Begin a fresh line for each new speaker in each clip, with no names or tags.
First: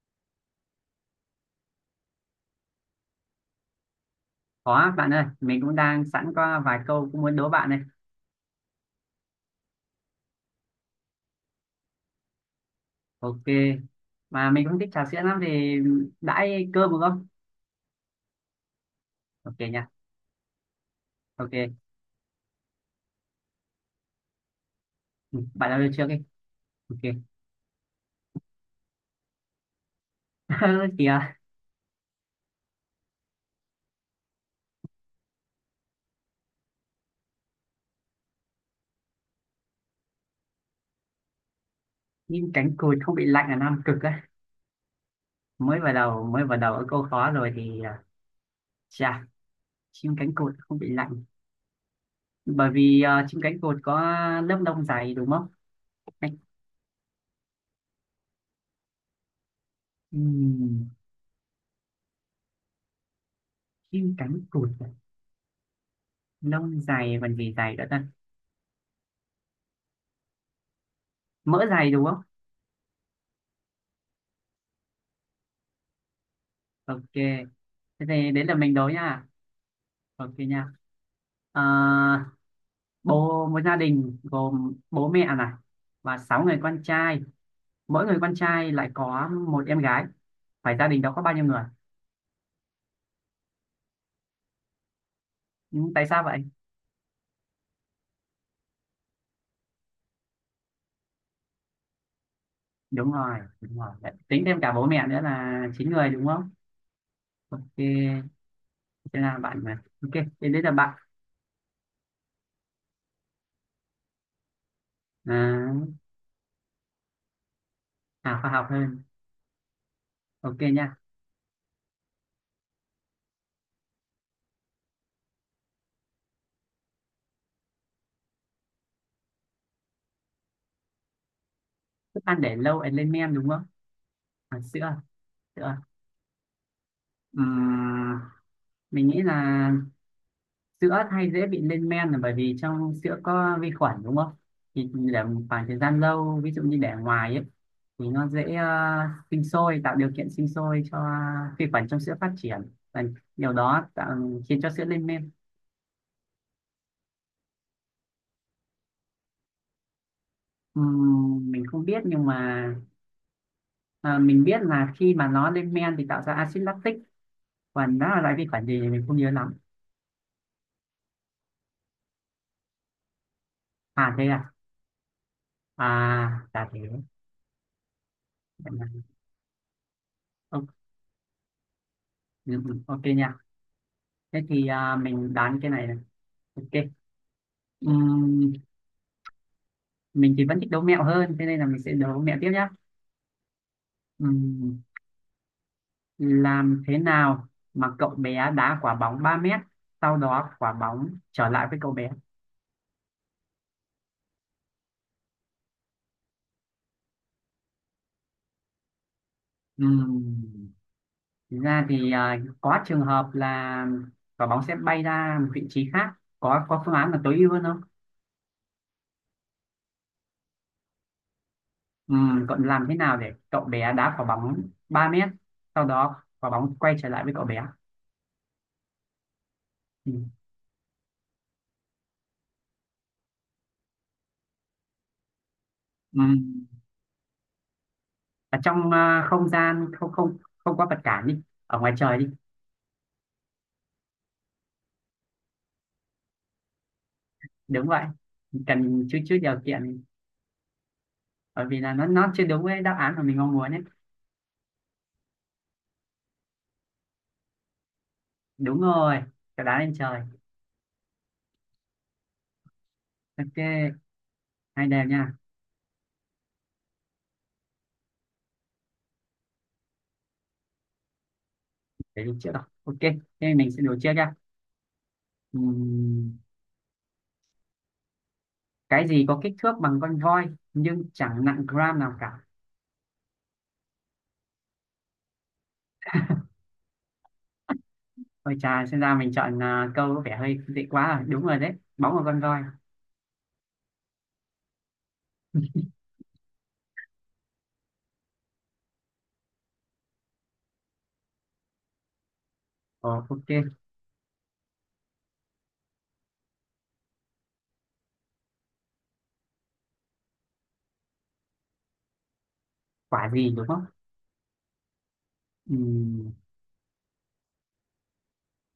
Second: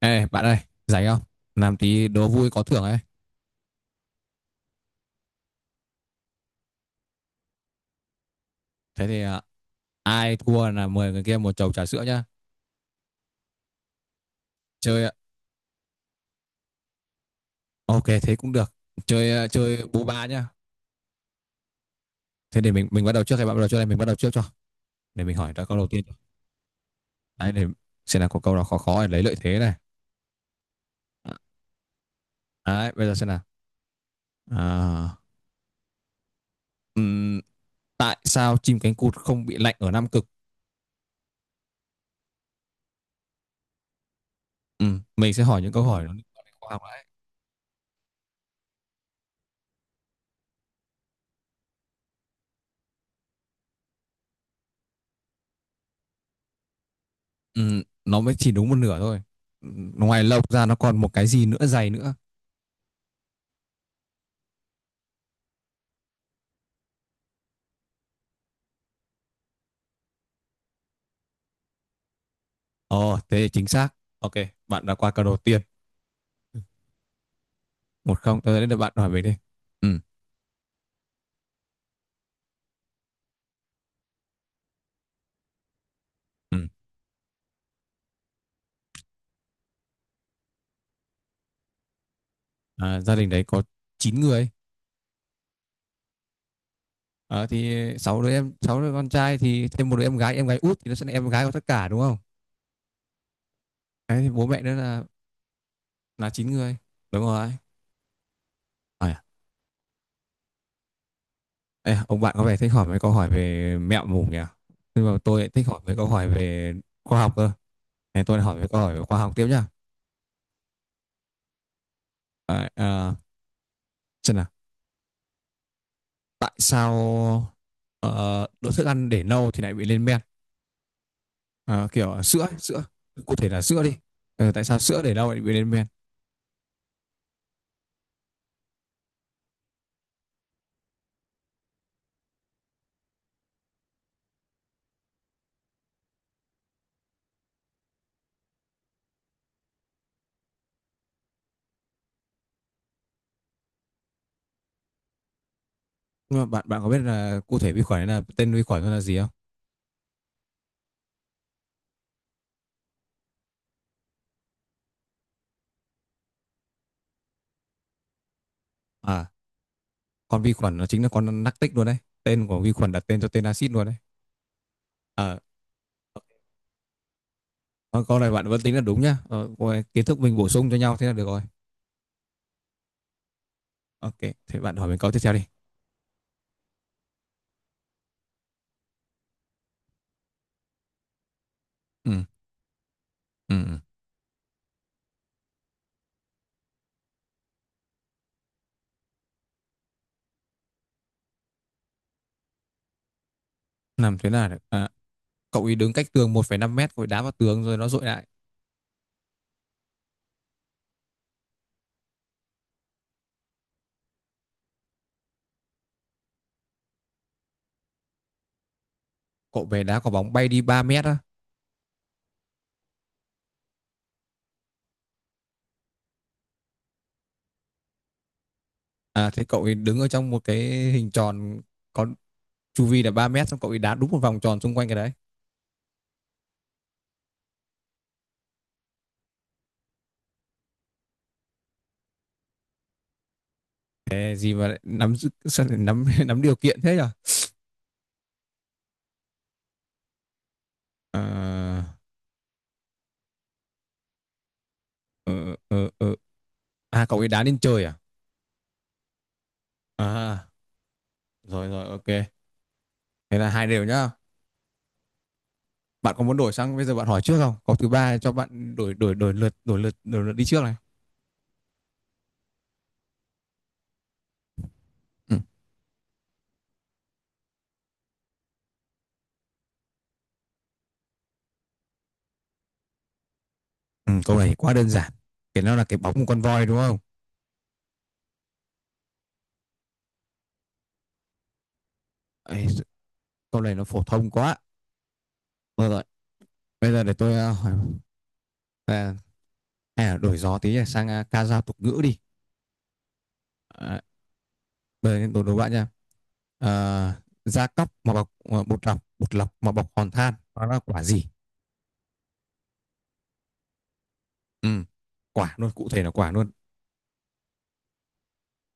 Ê, bạn ơi, rảnh không? Làm tí đố vui có thưởng ấy.
Có bạn ơi, mình cũng đang sẵn có vài câu cũng muốn đố bạn này.
Thế thì ai thua là mời người kia một chầu trà sữa nhá.
Ok, mà mình cũng thích
Chơi,
trà
à,
sữa lắm thì đãi cơm được không?
ok, thế cũng được.
Ok
Chơi
nha,
bú ba nhá.
ok.
Thế để mình bắt đầu trước hay bạn bắt đầu trước đây? Mình bắt đầu trước cho. Để mình
Ừ,
hỏi ra
bạn
câu
đã
đầu
được
tiên.
chưa đi? Ok.
Đấy, để xem là có câu nào khó khó để lấy lợi thế này. À,
Kìa,
Đấy, bây giờ xem nào. À, ừm, tại sao chim cánh cụt không bị lạnh ở Nam Cực?
nhưng cánh cụt không bị lạnh là Nam Cực á.
Mình sẽ hỏi những
Mới
câu
vào
hỏi nó liên
đầu,
quan
mới
đến
vào
khoa
đầu
học
ở câu
đấy.
khó rồi chà, chim cánh cụt không bị lạnh. Bởi vì chim cánh cụt có lớp lông dày đúng không? Cánh-
Nó mới chỉ đúng một nửa thôi. Ngoài lông ra nó
ừm,
còn một cái gì nữa dày nữa.
chim cánh cụt, à? Lông dày còn gì dày nữa ta? Mỡ dày đúng không?
Ồ, thế thì chính xác. Ok, bạn đã qua câu đầu tiên.
Ok, thế
Một
thì
không,
đến là
tôi đến
mình
được
đố
bạn hỏi mình
nha.
đi. Ừ,
Ok nha. Ờ, bố một gia đình gồm bố mẹ này và sáu
ừ.
người con trai mỗi người con trai lại có một em gái, phải gia đình đó có bao nhiêu người?
À, gia đình đấy có 9 người.
Ừ, tại sao vậy?
Ờ, thì sáu đứa em, sáu đứa con trai thì thêm một đứa em gái út thì nó sẽ là em gái của tất cả đúng không?
Đúng rồi, đúng rồi. Đấy,
Đấy, thì
tính
bố
thêm
mẹ
cả
nữa
bố
là
mẹ nữa là 9 người đúng
9
không?
người. Đúng rồi.
Ok, thế
À,
là bạn mà ok. Thế đấy là bạn.
ê, ông bạn có vẻ thích hỏi mấy câu hỏi về mẹo mủ nhỉ? Nhưng mà tôi lại thích
à,
hỏi mấy câu hỏi về khoa học cơ. Thế tôi
khoa
hỏi
học
mấy câu hỏi về
hơn.
khoa học tiếp nhá.
Ok nha.
À, à, xem nào, tại sao ờ, đồ thức ăn để lâu thì lại bị lên men?
Thức
Sữa
ăn
ấy,
để lâu
sữa
ấy lên men
cụ thể
đúng
là
không?
sữa đi. Ờ, tại sao
Sữa
sữa để lau lại bị lên
sữa
men?
Ừm, mình nghĩ là sữa hay dễ bị lên men là bởi vì trong sữa có vi khuẩn đúng không? Thì để một khoảng thời gian lâu, ví dụ như để ngoài ấy thì nó dễ, sinh sôi, tạo điều kiện sinh sôi cho vi khuẩn trong sữa phát triển, và điều đó tạo, khiến cho sữa lên men.
Nhưng mà bạn bạn có biết là cụ thể vi khuẩn ấy, là tên vi khuẩn nó là gì không?
Mình không biết nhưng mà, ờ, mình biết là khi mà nó lên men thì tạo ra axit lactic, còn nó là loại vi khuẩn gì thì mình không
À,
nhớ lắm.
con vi khuẩn nó chính là con lactic luôn đấy, tên của vi khuẩn đặt tên cho tên axit luôn đấy.
À thế à.
Ờ,
À là thế.
con câu này bạn vẫn
Vậy
tính là
là-
đúng nhá, ờ, coi kiến thức mình bổ
ok,
sung cho nhau thế là được rồi.
ừ, ừ, ok nha.
Ok,
Thế
thế bạn hỏi mình câu tiếp theo
mình
đi.
đoán cái này này. Ok. Ừm, mình thì vẫn thích đố mẹo hơn, thế nên là mình sẽ đố
Ừ,
mẹo tiếp nhé.
ừ, ừ.
Ừm, làm thế nào mà cậu bé đá quả bóng 3 mét sau đó quả bóng trở lại với cậu bé?
Làm thế nào để cậu ấy đứng cách tường 1,5 mét rồi đá vào tường rồi nó dội lại.
Ừm, Thực ra có trường hợp là quả bóng sẽ bay ra một vị trí khác, có phương án là tối ưu hơn không?
Cậu về đá quả bóng bay đi 3 mét á?
Cậu làm thế nào để cậu bé đá quả bóng 3 mét sau đó quả bóng quay trở lại với cậu bé?
À thế cậu ấy đứng ở trong
Ừm,
một cái hình tròn có chu vi là 3 mét xong cậu ấy đá đúng một vòng tròn xung quanh cái đấy.
ừm, ở trong không gian không không không có vật cản đi, ở ngoài trời đi.
Thế gì mà lại nắm giữ- sao lại nắm nắm điều kiện thế nhỉ?
Đúng vậy, cần chút chút điều kiện, bởi vì là
À,
nó chưa đúng với đáp án mà mình mong muốn ấy.
ờ, ờ, ờ. À cậu ấy đá lên trời à?
Đúng rồi, cả đá lên trời.
À rồi rồi ok. Thế là
Ok,
hai đều nhá.
hai đều nha.
Bạn có muốn đổi sang bây giờ bạn hỏi trước không? Có thứ ba cho bạn đổi đổi đổi lượt đổi lượt đổi lượt đi trước này.
Để đi trước rồi ok, thế mình sẽ đổ trước nha.
Ừ.
Ừm, cái gì có kích thước bằng con voi nhưng chẳng nặng gram nào cả?
Ừ, câu này quá đơn giản. Cái nó là cái bóng của con voi đúng không?
Ôi chà, xem ra mình chọn câu có vẻ hơi dễ quá rồi. Đúng rồi đấy, bóng của con voi.
Ấy, câu này nó phổ thông quá. Rồi rồi. Bây giờ để tôi hỏi à, hay là đổi gió tí sang ca dao tục ngữ đi.
Ồ, ok.
à, Bây giờ bạn nha, da cóc mà bọc bột lọc, bột lọc mà bọc hòn than, đó là quả gì?
Quả gì đúng không?
Ừ. Quả luôn, cụ thể là quả
Ừm,
luôn.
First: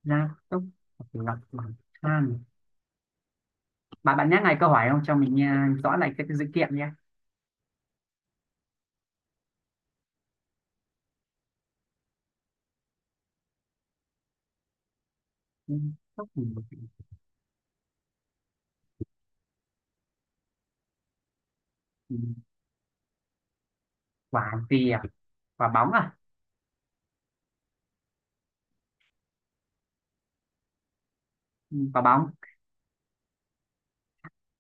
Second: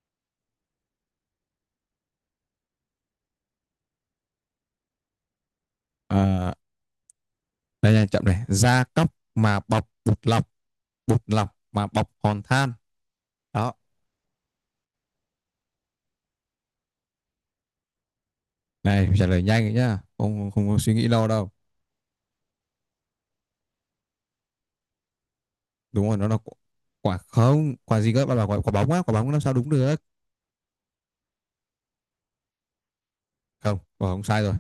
gia tốc lọc bằng than. Bạn bạn nhắc lại câu hỏi không cho mình nghe rõ lại cái dữ
À,
kiện nhé.
đây nha, chậm này, da cóc mà bọc bột lọc, bột lọc mà bọc hòn than, đó.
Ừ, Sóc thì một cái-
Này trả lời nhanh ấy nhá, không, không có suy nghĩ lâu đâu.
ừ, quả gì à? Quả bóng
Đúng rồi
à?
nó là quả, không quả gì cơ, bạn bảo quả, quả bóng á, quả bóng làm sao đúng được?
Ừ, quả bóng.
Không, quả bóng sai rồi.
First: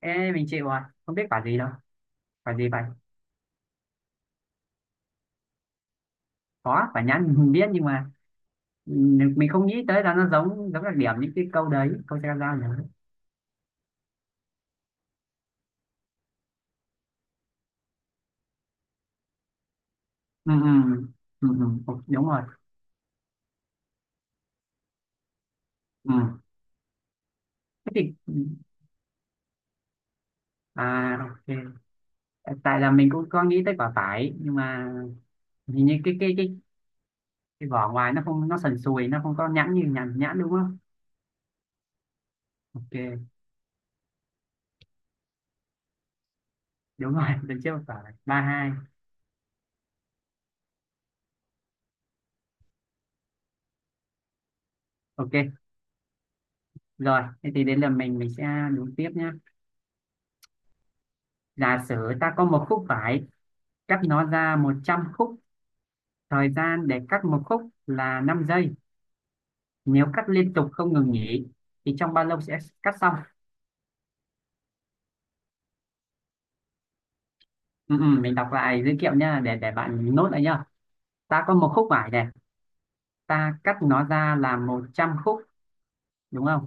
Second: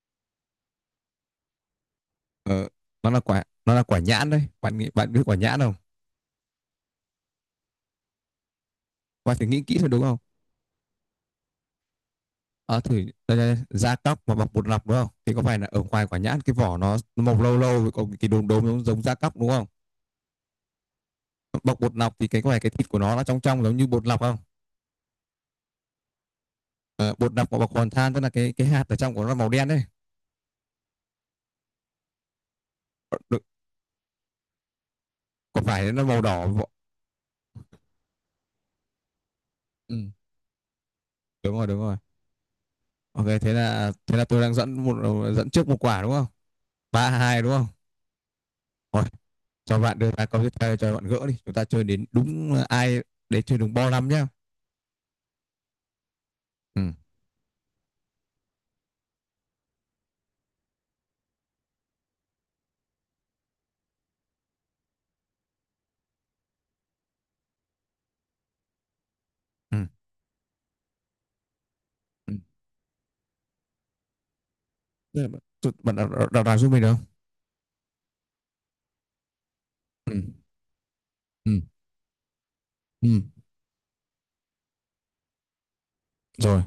Ê, mình chịu rồi, không biết quả gì đâu. Quả
ờ,
gì vậy?
nó là quả, nhãn đấy, bạn nghĩ bạn biết quả nhãn không?
Có, quả nhãn mình biết nhưng mà, ừ,
Và phải
mình
nghĩ
không
kỹ
nghĩ
thôi đúng
tới là
không?
nó giống giống đặc điểm những cái câu đấy, câu tra ra
Ờ
nhỉ.
thử, đây, đây, da cóc mà bọc bột lọc đúng không? Thì có phải là ở ngoài quả nhãn cái vỏ nó màu lâu lâu rồi có cái đốm đốm giống, giống da cóc đúng không?
Ừ, ừ, ừ, ừ,
Bọc
ừ,
bột lọc thì
đúng
cái
rồi.
có phải cái thịt của nó trong trong giống như bột lọc không?
Ừ.
Ờ, bột lọc mà bọc hoàn
Thế
than tức là
thì
cái hạt ở trong của nó màu đen đấy.
à ok. Tại là mình cũng có
Được,
nghĩ tới quả vải nhưng mà
có
hình
phải
như
nó
cái
màu
cái
đỏ?
cái cái vỏ ngoài nó không, nó sần sùi, nó không có nhẵn như
Ừ,
nhãn, nhãn đúng không?
đúng rồi đúng rồi. Ok
Ok.
thế là tôi đang dẫn một trước một quả đúng không? Ba
Đúng rồi,
hai đúng
lần
không?
trước quả 3-2.
Rồi, cho bạn đưa ra câu tiếp theo cho bạn gỡ đi. Chúng ta chơi đến đúng ai đấy, chơi đúng bo năm nhá.
Ok.
Ừ.
Rồi, thế thì đến lượt mình sẽ đúng tiếp nhé. Giả sử ta có một khúc vải, cắt nó ra 100 khúc, thời gian để cắt một khúc là 5 giây.
Ừ.
Nếu cắt liên tục không ngừng nghỉ thì trong bao
Ừ.
lâu sẽ cắt xong?
Đây là bạn, tôi- bạn đọc, đọc, đọc, đọc giúp mình được không?
Ừ, ừ, mình đọc lại dữ liệu nhá, để
Ừ.
bạn nốt lại nhá. Ta có
Ừ.
một khúc vải này,
Ừ.
ta cắt nó ra là 100 khúc đúng
Rồi,
không?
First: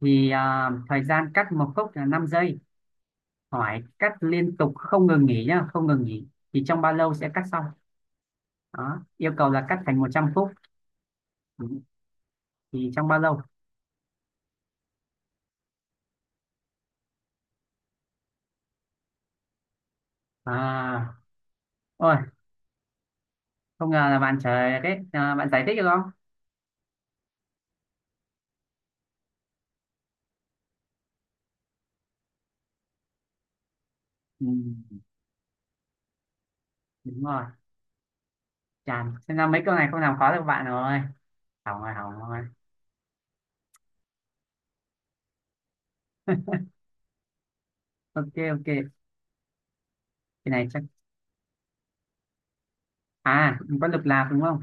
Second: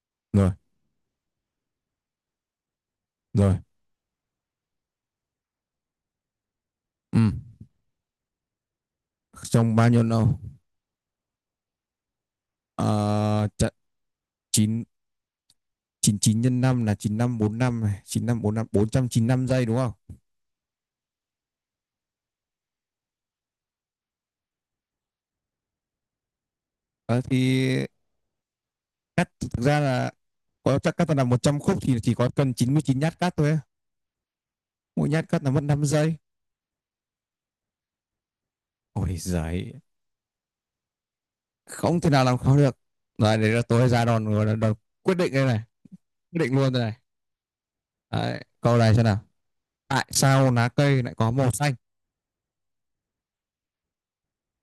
rồi,
Thời gian cắt một khúc là 5 giây.
rồi.
Hỏi cắt liên tục không ngừng nghỉ nhá, không ngừng nghỉ thì trong bao lâu
Ừ.
sẽ cắt xong? Đó, yêu cầu là
Trong
cắt
bao
thành
nhiêu
100
lâu?
khúc. Ừ. Thì trong bao lâu?
Ờ, chặn chín, 99 nhân 5 là 9545 này, chín năm năm bốn trăm chín, 495 giây đúng không?
À ôi không ngờ là bạn trời đấy à, bạn giải thích được không?
Ờ, thì cắt thực ra là có chắc cắt là 100 khúc thì chỉ có cần 99 nhát cắt thôi. Á.
Ừ,
Mỗi nhát cắt là mất 5 giây.
đúng rồi.
Ôi
Chàn, xem ra mấy
giời,
câu này không làm khó được bạn rồi, hỏng rồi
không thể
hỏng
nào làm
rồi.
khó được. Rồi đấy là tôi ra đòn rồi, đòn quyết định đây này, quyết định luôn đây này.
Ok,
Đấy,
ok,
câu
cái
này xem nào. Tại sao
này
lá
chắc
cây lại có màu xanh?
có lục lạc đúng không,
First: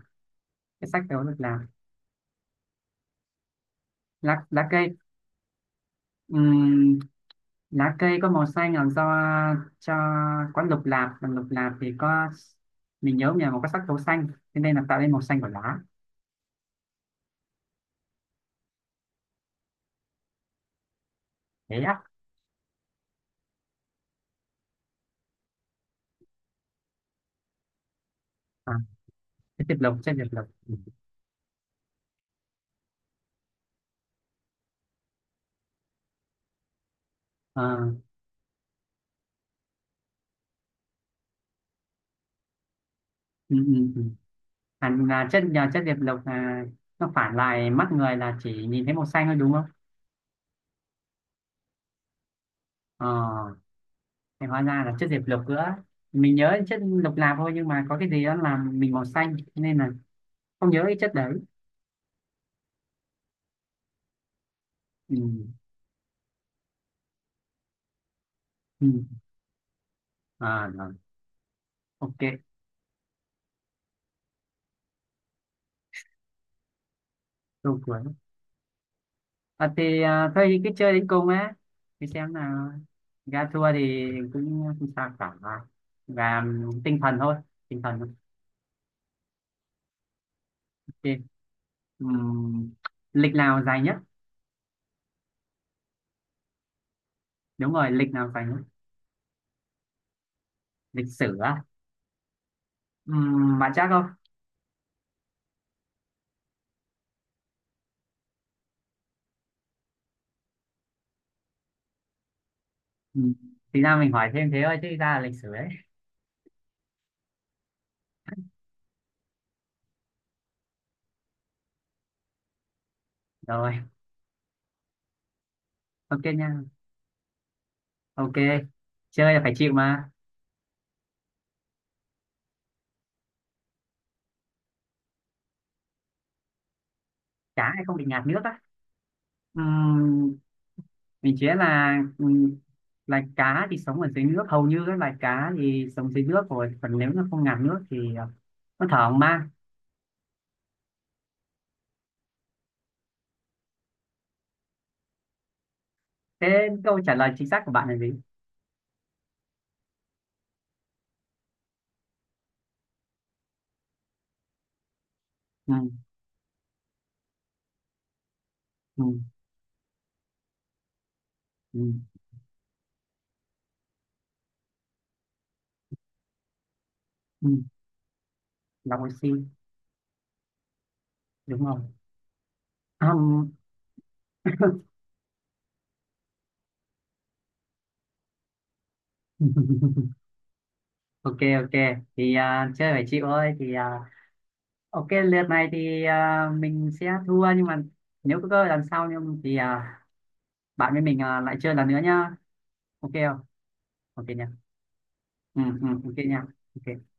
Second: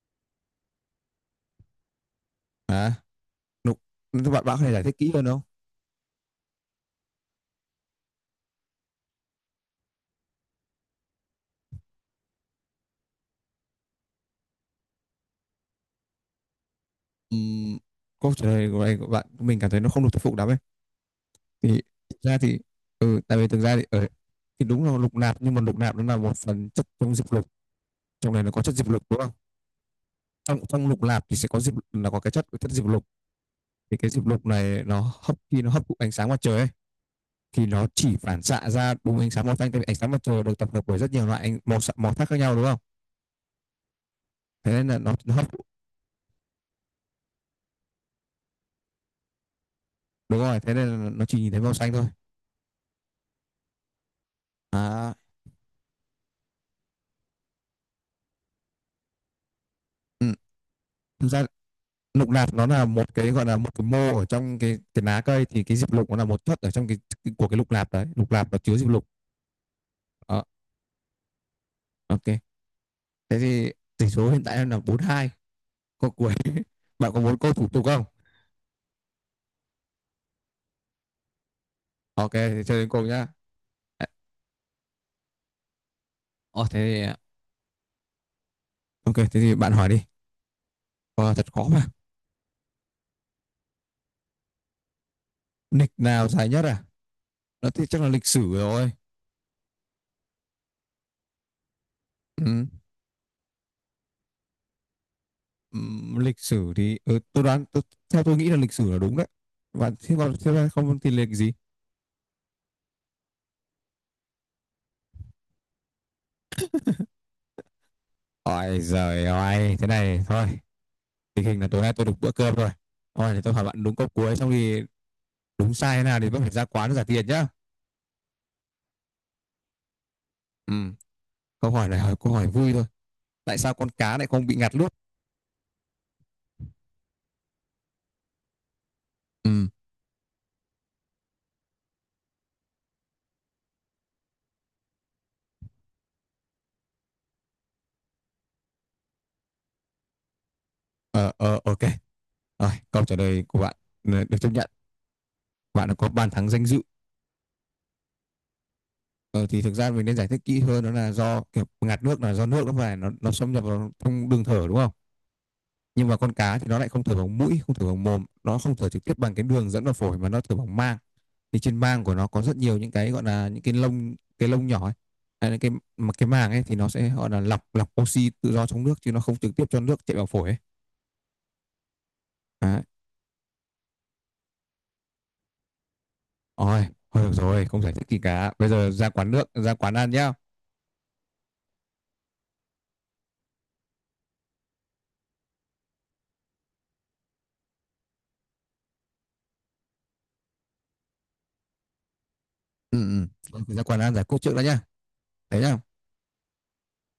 cái sách đó lục lạc.
À, nụ- bạn bạn
lá,
có
lá
thể giải
cây.
thích kỹ hơn không?
Ừm, Lá cây có màu xanh là do cho có lục lạc, còn lục lạc thì có, mình nhớ nhà mà có sắc tố xanh, thế nên là tạo nên màu xanh của lá.
Ừm, câu trả lời của bạn, mình cảm thấy nó không được thuyết phục lắm ấy.
Thế
Thì
á?
thực ra thì tại vì thực ra thì ở thì đúng là lục nạp nhưng mà lục nạp nó là một phần chất trong diệp lục. Trong này nó có
à,
chất diệp lục đúng không?
cái tiệp lộc trên tiệp lộc.
Trong
Ừ.
trong lục nạp thì sẽ có diệp là có cái chất chất diệp lục. Thì cái diệp lục này nó hấp khi nó hấp thụ ánh sáng mặt trời ấy thì
Ờ,
nó chỉ phản xạ ra đúng ánh sáng màu xanh, tại vì ánh sáng mặt trời được tập hợp bởi rất nhiều loại ánh màu xạ- màu sắc khác nhau đúng không?
ừ, ừ, ừ.
Thế nên là
Là
nó
chất
hấp thụ-
nhờ chất diệp lục là nó phản lại mắt người, là chỉ nhìn thấy màu xanh thôi đúng không?
đúng rồi, thế nên là nó chỉ nhìn thấy màu xanh thôi.
ờ thì hóa ra là chất
À,
diệp lục nữa. Mình nhớ chất lục lạp thôi nhưng mà có cái gì đó làm mình màu xanh nên là
ừ.
không nhớ cái chất
Thực
đấy.
ra lục nạp nó là một cái gọi là một cái mô ở trong cái
Ừ.
lá cây, thì cái diệp lục nó là một thất ở trong cái của cái lục nạp đấy, lục nạp nó chứa
Ừ.
diệp lục đó.
À, rồi.
Ok,
Ok,
thế thì tỷ số hiện tại là bốn hai, câu cuối bạn có muốn câu thủ
câu
tục
cuối.
không?
Thôi cứ chơi đến cùng á, thì
Ok
xem
thì
nào.
chơi đến cùng nhá.
Ra thua thì cũng không sao cả, và
Ờ
tinh
thế
thần thôi, tinh thần.
Ok thế thì bạn hỏi đi.
Ok.
Ờ, Thật khó mà.
Ừm, lịch nào dài nhất?
Lịch nào dài nhất? À nó
Đúng
thì
rồi,
chắc là
lịch
lịch
nào dài
sử
nhất?
rồi.
Lịch sử á?
Ừ.
Bạn chắc không?
Ừ, lịch sử thì tôi đoán tôi, theo tôi nghĩ là lịch sử là đúng đấy. Bạn thế còn thế, không thì lịch gì?
Ừm, thì ra mình hỏi thêm thế thôi chứ ra là lịch sử đấy.
Ôi giời ơi, thế này thôi, tình hình là tối nay tôi được bữa cơm rồi. Hỏi thì tôi hỏi
Rồi.
bạn đúng câu cuối, xong thì đúng sai thế nào
Ok
thì vẫn
nha,
phải ra quán trả tiền nhá.
ok. Chơi là phải chịu mà.
Ừ, câu hỏi này hỏi câu hỏi vui thôi. Tại sao con cá lại không bị ngạt nước?
Cá thì không bị ngạt nước á?
Ừ.
Ừm, mình chế là, loài cá thì sống ở dưới nước, hầu như các loài cá thì sống dưới nước rồi, còn nếu nó không ngạt nước thì, nó thở không mang.
Ờ ờ ok, rồi câu trả lời của bạn, ừ, được chấp nhận, bạn đã có bàn
Thế
thắng danh dự.
câu trả lời chính xác của bạn là gì?
Ờ, thì thực ra mình nên giải thích kỹ hơn, đó là do kiểu ngạt nước là do nước nó phải nó xâm nhập vào trong đường thở đúng không?
Ừ,
Nhưng mà con cá thì nó lại không thở bằng mũi, không thở bằng mồm, nó không thở trực
ừ,
tiếp bằng cái đường dẫn vào phổi mà nó thở bằng mang. Thì trên
ừ,
mang của nó có rất nhiều những cái gọi là những cái lông, cái lông nhỏ ấy. Hay cái mà cái màng ấy thì nó sẽ gọi là
ừ,
lọc, lọc oxy tự do trong nước
lọc
chứ nó
oxy
không trực tiếp cho nước chạy vào phổi ấy.
đúng không?
Đấy.
Ừm.
Ôi, thôi được rồi, không giải thích gì cả. Bây giờ ra quán nước, ra quán ăn nhá.
Ok, ok thì chơi phải chịu thôi ok lượt này mình sẽ thua nhưng mà nếu có cơ hội lần sau nhưng bạn với mình lại chơi lần nữa nhá. Ok
Ừ,
không?
ừ. Ra quán ăn giải
Ok
quyết
nha.
trước đã nhá. Đấy
Ừ,
nhá.
ừ, ok nha. Ok.